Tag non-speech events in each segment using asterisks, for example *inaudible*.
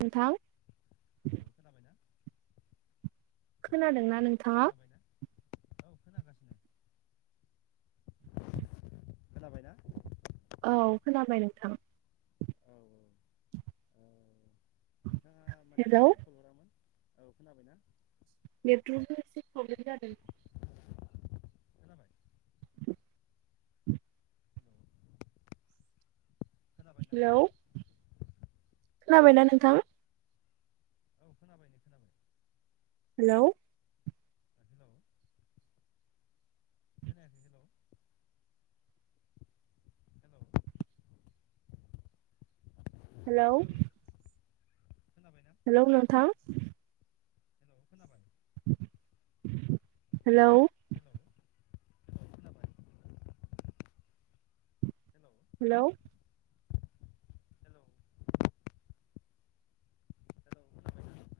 नोंथां औ खोनाबायना खोनादोंना नोंथाङा औ खोनागासिनो खोनाबाय औ खोनाबाय नोंथां औ नोंथाङा मानि हेलौ थाखाय कल हरामोन? औ खोनाबायना? नेटवर्कआव एसे प्रब्लेम जादों हेलौ खोनाबायना नोंथां औ खोनाबाय नै खोनाबाय हेलौ हेल' खोनायाखै हेल' हेल' हेल' हेलौ नोंथां हेल' खोनाबाय हेल' हेल'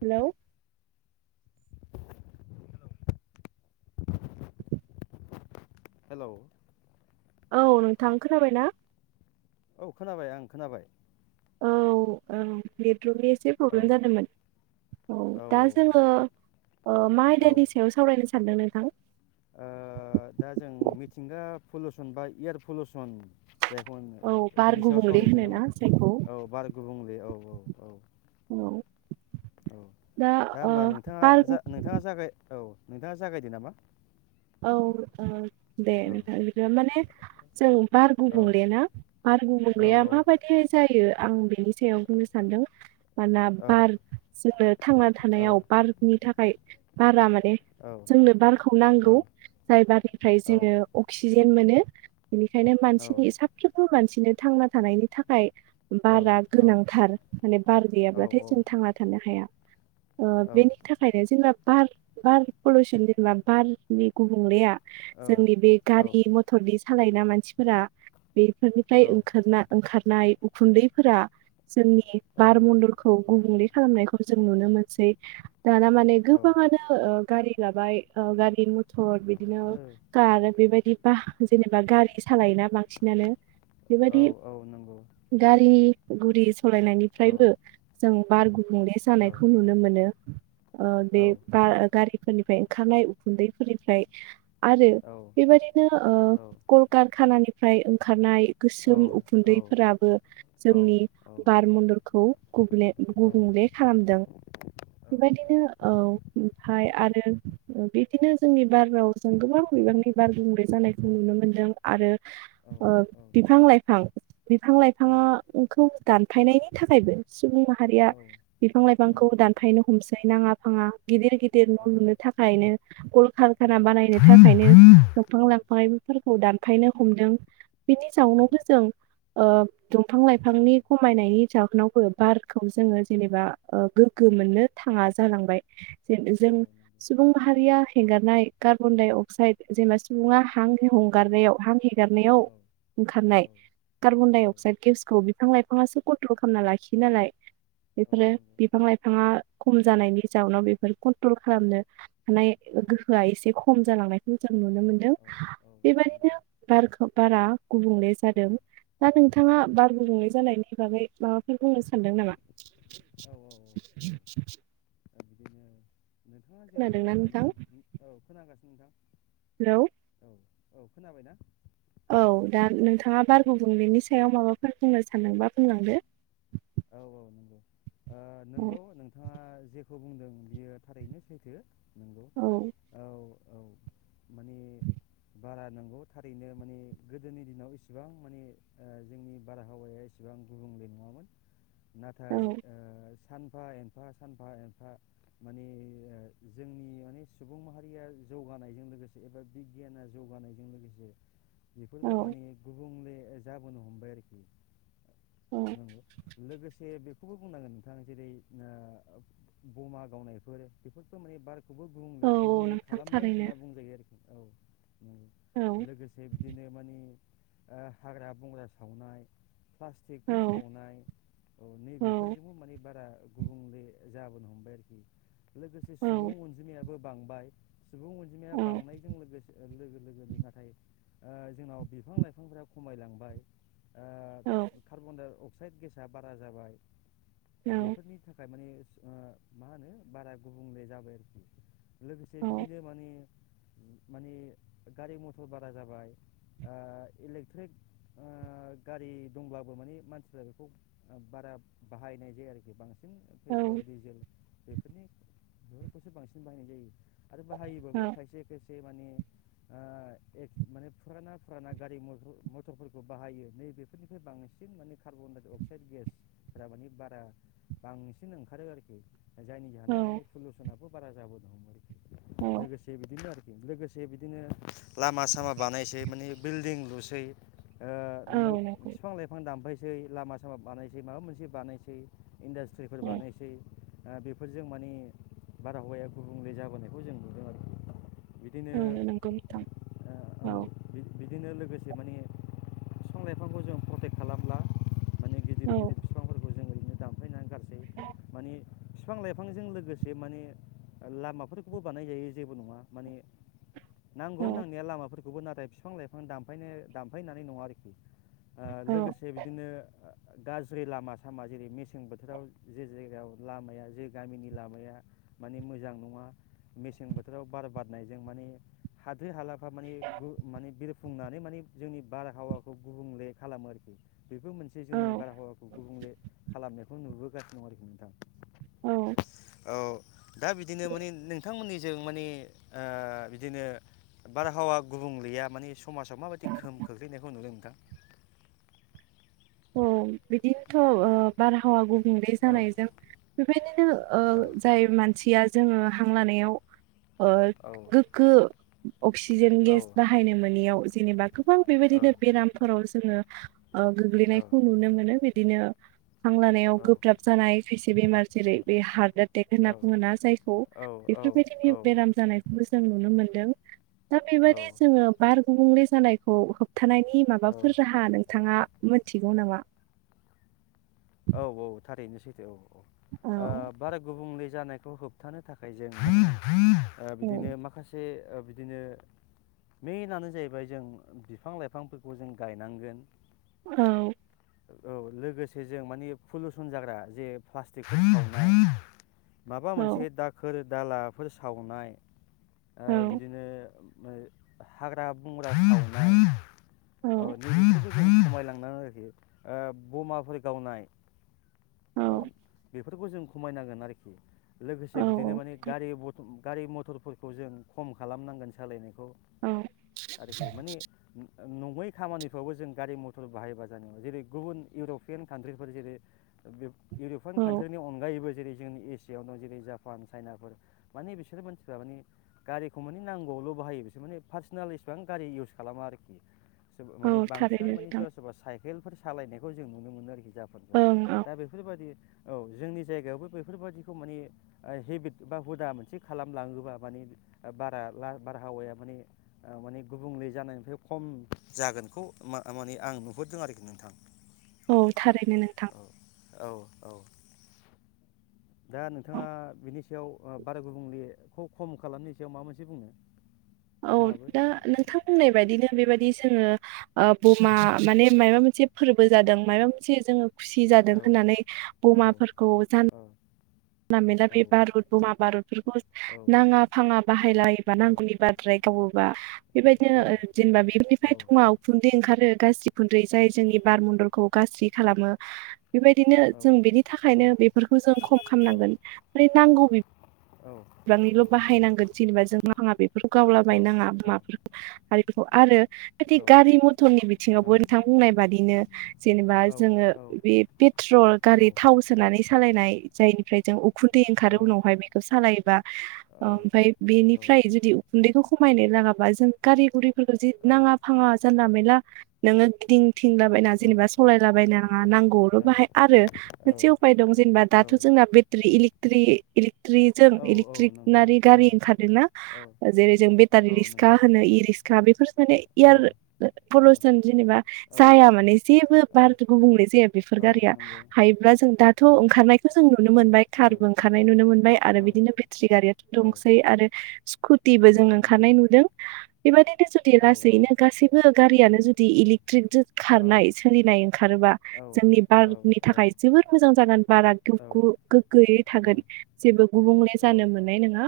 हेल' *inaudible* हेल' औ नोंथां खोनाबाय ना औ खोनाबाय आं खोनाबाय औ औ ने ट्रकनि एसे औ प्रब्लेम जादोंमोन औ दा जोङो मा ओ औ आयदानि सायाव सावरायनो सानदों नोंथां दा जों मिथिंगा पलुसन बा एयार पलुसन जायखौ औ *unintelligible* बार बिनि सायाव गुबुंले सावरायसै नामा होनोना जायखौ औ बार गुबुंले औ औ औ औ औ दा होमबा नोंथाङा बार गु जा नोंथाङा जागाय औ नोंथाङा जागायदो नामा औ दे औ नोंथां बिदिबा माने जै बार औ गुबुंलेना बार औ गुबुंलेया माबायदिहै जायो आं बिनि सायाव बुंनो सानदों मानोना औ बार जोङो थांना औ थानायाव बारनि थाखाय बारा माने औ *unintelligible* जोंनो बारखौ नांगौ जाय बारिनिफ्राय जोङो अक्सिजेन *unintelligible* मोनो बेनिखायनो मानसिनि साफ्रोमबो मानसिनो थांना थानायनि थाखाय बारा औ गोनांथार माने बार गैयाब्लाथाय जों थांना थानो हाया बेनि थाखायनो *unintelligible* बार बार पलिउसन जेनबा बार बे गुबुंलेया जोंनि बे गारि मथर सालायोना मानसिफोरा बेफोरनिफ्राय ओंखारना ओंखार नाय उखुन्दैफोरा जोंनि औ बार मन्दलखौ गुबुंले खालामनायखौ जों नुनो मोनसै दाना माने गोबाङानो गारि लााबाय गारि म तर बि दिनो कार बेबायदि बा जेनेबा गारि सालायोना बांसिनानो औ बेबायदि औ नंगौ गारि गुरिस औ सालायनायनिफ्रायबो जों बार गुबुंले औ जानायखौ नुनो मोनो। ओ औ बे गा-गारि सोरनिफ्राय ओंखारनाय उखुन्दै निफ्राय आरो बेबायदिनो कलकारखानानि ओमफ्राय ओंखारनाय गोसोम उखुन्दैफोराबो जोंनि बार मन्दलखौ गुबुले गुबुंले खालामदों। बेबायदिनो औ ओमफ्राय आरो बिदिनो जोंनि बार रावजों गोबां बिबांनि बार गुबुंले जानायखौ नुनो मोन्दों आरो बिफां लाइफां बिफां लाइफाङा ओं दानफायनायनि थाखायबो सुबुं माहारिया बिफां लाइफांखौ दानफायनो हमसै। नाङा फाङा गिदिर गि देरनाय लुनो थाखायनो *inaudible* खारखाना बानायनो थाखायनो दंफां लाइफां फोरखौ दानफायनो हमदों बेनि जाउनावनो जों दंफां लाइफांनि खमायनायनि जाहोनावबो बार खौ जोङो जेनेबा मोननो *unintelligible* थाङा जालांबाय जे जों सुबुं माहारिया हेंगारनाय कार्बन डाइ अक्साइद जेनबा सुबुङा हां हगारनायाव हां हेगारनायाव ओंखारनाय कार्बन डाइ अक्साइड गेसखौ बिफां लाइफाङासो कन्ट्रल खालामना लाखियो नालाय बेफोरो नंगौ बिफां लाइफाङा खम जानायनि जाउनाव बेफोर कन्ट्रल खालामनो हानाय औ गोहोआ एसे खम जालांनायखौ जों नुनो मोनदों औ नंगौ औ नंगौ बेबायदिनो बारखौ बारा गुबुंले औ जादों दा नोंथाङा बार गुबुंले जानायनि हि *unintelligible* बागै माबाफोर बुंनो सानदों नामा औ औ औ औ दा बिदिनो *inaudible* नोंथाङा जेरै खोनादोंना नोंथां बुंदों औ खोनागासिनो नोंथां हेलौ औ औ खोनाबायना? औ दा नोंथाङा औ बार गुबुंनाय बेनि सायाव माबा फोर बुंनो सानदोंबा बुंलांदो। औ औ नंगौ औ नोंगौ नोंथाङा जे बेखौ बुंदों बियो थारैनो सैथो नंगौ औ औ औ माने बारा नंगौ थारैनो माने गोदोनि दिनाव इसेबां माने जोंनि बारहावाया एसेबां गुबुंले नङामोन। नाथाय औ ओ सानफा एनफा सानफा एनफा माने जोंनि माने सुबुं माहारिया जौगानायजों लोगोसे एबा बिगियाना जौगानायजों लोगोसे बेफोरबो औ माने गुबुंले जाबोनो हमबाय आरोखि औ नंगौ लोगोसे बेखौबो बुंनांगोन नोंथां जेरै ब'मा गावनायफोर बेफोरखौ माने बार खौ गुबुंले औ गुबुंले नोंथां खालामदों थारैनो होनना बुंजायो आरोखि। औ औ लोगोसे बिदिनो मानि हाग्रा बंग्रा सावनाय प्लास्टिकफोर औ सावनाय औ औ नैबेफोरजोंबो माने बारा गुबुंले जाबोनो हमबाय आरोखि। लोगोसे औ सुबुं अनजिमाया बो बांबाय सुबुं अनजिमाया औ बांनायजों लोगोसे लोगो लोगोनो नाथाय ओ जोंनाव बिफां लाइफांफोरा खमायलांबाय औ ओ कार्बन-डाइ-अक *unintelligible* बारा जाबाय औ बेफोरनि थाखाय माने मा होनो बारा गुबुंले जाबाय आरोखि। लोगोसे औ बिदिनो माने माने गारि मथर बारा जाबाय ओ इलेक्ट्रिक गारि दंब्लाबो मानिे मानसिफ्रा बेखौ बारा बाहायनाय जाया आरोखि बांसिन पेट्रल औ डिजेल बेफोरनि बेफोरखौसो बांसिन बाहायनाय जायो आरो बाहायोबाबो खायसे खायसे माने ओ माने फुराना फुराना गारि मथरफोरखौ बाहायो नै बेफोरनिफ्राय बांसिन माने कार्बन-डाइ-अक्साइड गेसफोरा मानि बारा बांसिन ओंखारो आरोखि जायनि जाहोनाव माने औ पलुसनाबो बारा जाबोदों औ लोगोसे बिदिनो आरो लोगोसे बिदिनो लामा सामा बानायसै माने बिल्डिं लुसै ओ औ नंगौ बिफां लाइफां दामफायसै दै लामा सामा बानायसै माबा मोनसे बानायसै इन्डासट्रिफोर औ बानायसै बेफोरजों माने बारहावाया गुबुंले जाबोनायखौ जों नुदों आरोखि बिदिनो औनो नोंगौ नोंथां औ बिदिनो लोगोसे माने बिफां लाइफांखौ जों प्रटेक्ट खालामब्ला माने गिदिर औ गिदिर बिफांफोरखौ जों ओरैनो दानफायनानै माने बिफां लाइफांजों लोगोसे माने लामाफोरखौबो बानायजायो जेबो नङा माने नांगौ औ नांनाया लामाफोर नाथाय बिफां लाइफां दामफाय दामफायनानै नङा आरोखि ओ औ लोगोसे बिदिनो गाज्रि लामा सामा जेरै मेसें बोथोराव जे जायगायाव लामाया जे गामिनि लामाया माने मोजां नङा मेसें बोथोराव बार बारनायजों माने हाद्रि हाला माने माने सुफुंनानै माने जोंनि बारहावाखौ गुबुंले खालामो आरोखि बेबो मोनसे जोंनि औ बारहावाखौ गुबुंले खालामनायखौ नुबोगासिनो दं आरोखि नोंथां। औ औ दा बिदिनो माने नोंथांमोननि जों माने बिदिनो बारहावा गुबुंलैया माने समाजाव माबायदि गोहोम खोख्लैनायखौ नुदों नोंथां। औ बिदिनोथ' बारहावा गु बुंले औ जानायजों बेबायदिनो औ जाय मानसिया जोङो हां लानायाव ओ औ गोगो अक्सिजेन औ गेस बाहायनो मोनैयाव जेनेबा गोबां बेबायदिनो बेरामफोराव जोङो ओ खौ नुनो मोनो बे बिदिनो हां लानायाव गोब्राब जानाय खायसे बेमार जेरै बे हारदोद होनना बुङोना जायखौ बेफोरबायदि बेराम जानायखौ मोजां नुनो मोनदों। दा बेबायदि जोङो बार गुबुंले जानायखौ होबथानायनि माबाफोर राहा नोंथाङा मोन थिगौ नामा? औ औ थारैनो सै‌ *inaudible* ओ औ बारा गुबुंले जानायखौ होबथानो थाखाय जों ओ औ बिदिनो माखासे ओ बिदिनो मेइनानो जाहैबाय जों बिफां लाइफांफोरखौ जों गायनांगोन। औ औ लोगोसे जों माने पलुसन जाग्रा जे प्लास्टिक *inaudible* माबा औ मोनसे दाखोर दालाफोर सावनाय ओ औ बिदिनो ओ हाग्रा बंग्रा सावनाय औ खमायलांना होहैयो ओ बमाफोर गावनाय औ बेफोरखौ जों खमायनांगोन आरोखि। लोगोसे बिदिनो औ माने गारि मथ गारि मथरफोरखौ जों खम खालामनांगोन सालायनाय खौ औ आरोखि माने नङै खामानिफ्रावबो जों गारि मथर बाहायबा जानाय नङा जेरै गुबुन इउरप पियान कानट्रिफोर जेरै बे इउरपपियान औ कान्ट्रिनि अनगायैबो जेरै जोंनि एसियायावनो जेरै जापान चाइनाफोर माने बिसोरो मानसिफ्रा माने गारिखौ मानि नांगौवावल' बाहायो बिसोर माने पार्सनेल इसिबां गारि इउस खालामा आरोखि। सोरबा औ माने थारैनो बांसिनानो माने नोंथां सोरबा सोरबा चाय हेलफोर सालायनायखौ जों नु नुनो मोनो आरोखि जाफोरखौ ओं औ दा बेफोरबादि औ जोंनि जायगायावबो बेफोरबादिखौ माने हेबिट बा हुदा मोनसे खालामलाङोबा माने बारा बारहावाया माने ओ माने गुबुंले जानायनिफ्राय खम जागोनखौ माने आं नुहरदों आरोखि नोंथां। औ थारैनो नोंथां। औ औ औ दा औ नोंथाङा बिनि सायाव ओ बार गुबुंलेखौ खम खालामनि सायाव माबा मोनसे बुंनो? औ नोंथाङाबो दा नोंथां बुंनाय बायदिनो बेबायदि जोङो ओ बमा माने माबा मोनसे फोरबो जादों मायबा मोनसे जोङो खुसि औ जादों होननानै औ बमाफोरखौ जान औ ला मेनला औ बे बारुद बमा बारुदफोरखौ औ नाङा फाङा बाहायला बायबा नांगौनि बारद्राय गावोबा बेबायदिनो औ ओ जेनेबा औ बेफोरनिफ्राय थङा उखुन्दै ओंखारो। गाज्रि उखुनदै जाय जोंनि बार मन्दलखौ गाज्रि खालामो। बेबायदिनो जों बेनि थाखायनो औ औ बेफोरखौ जों खम नांगोन फ्राय नांगौ गोबांनिबो बाहायनांगोन जेनेबा जों मा हाङा बे *unintelligible* फोरखौ गावला बायनोनाङा माफोरखौ आरो बेफोरखौ आरो खादि गारि मथरनि बिथिङावबो नोंथां बुंनाय बादिनो जेनेबा जोङो बे पेट्रल गारि थाव सोनानै सालायनाय जायनिफ्राय जों उ खुन्दै औ ओंखारो उनावहाय बेखौ सालायो ओमफ्राय बेनिफ्राय जुदि उखुन्दैखौ खमायनो लाङाबा जों गारि गुरि फोरखौ जे नाङा फाङा जानला मेनला नोङो गिदिं थिंलाबायना जेनेबा सालायलाबायना मा नांगौ आवल' बाहाय आरो मोनसे उफाय दं जेनेबा दा थ' जोंना बेटारि इलि ट्रि इलिक ट्रि जों औ नंगौ इलेक्ट्रिकनारि औ गारि ओंखारदों ना जेरै जों बेटारि औ नंगौ रिसका होनो इ रिसक का बेफोर माने औ एयार औ पलुसन जेनेबा औ जाया माने जेबो बार औ गुबुंले जाया बेफोर औ गारिया नंगौ हायोब्ला जों दाथ' औ ओंखारनाय जों नुनो मोनबाय औ कारबो ओंखारनाय नुनो मोनबाय आरो औ बिदिनो बेटारि गारियाथ' औ दंसै आरो स्कुटिबो जों औ नंगौ ओंखारनाय नुदों। बे बायदि जुदि औ औ लासैनो गासैबो गारियानो जु दि इलि ट्रिकजों औ खारनाय सोलिनाय ओंखारोबा जोंनि बारनि औ थाखाय जोबोर मोजां जागोन बारा गु गोग्गोयै थागोन जेबो गुबुंले जानो औ मोननाय नङा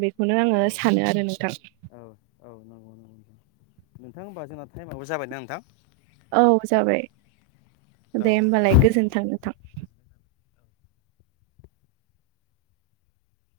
बेखौनो आङो औ सानो आरो नोंथां औ नंगौ नंगौ नोंथां होमबा जोंना टाइमआबो जाबायना नोंथां? औ जाबाय दे औ होमबालाय औ दे गोजोनथों नोथां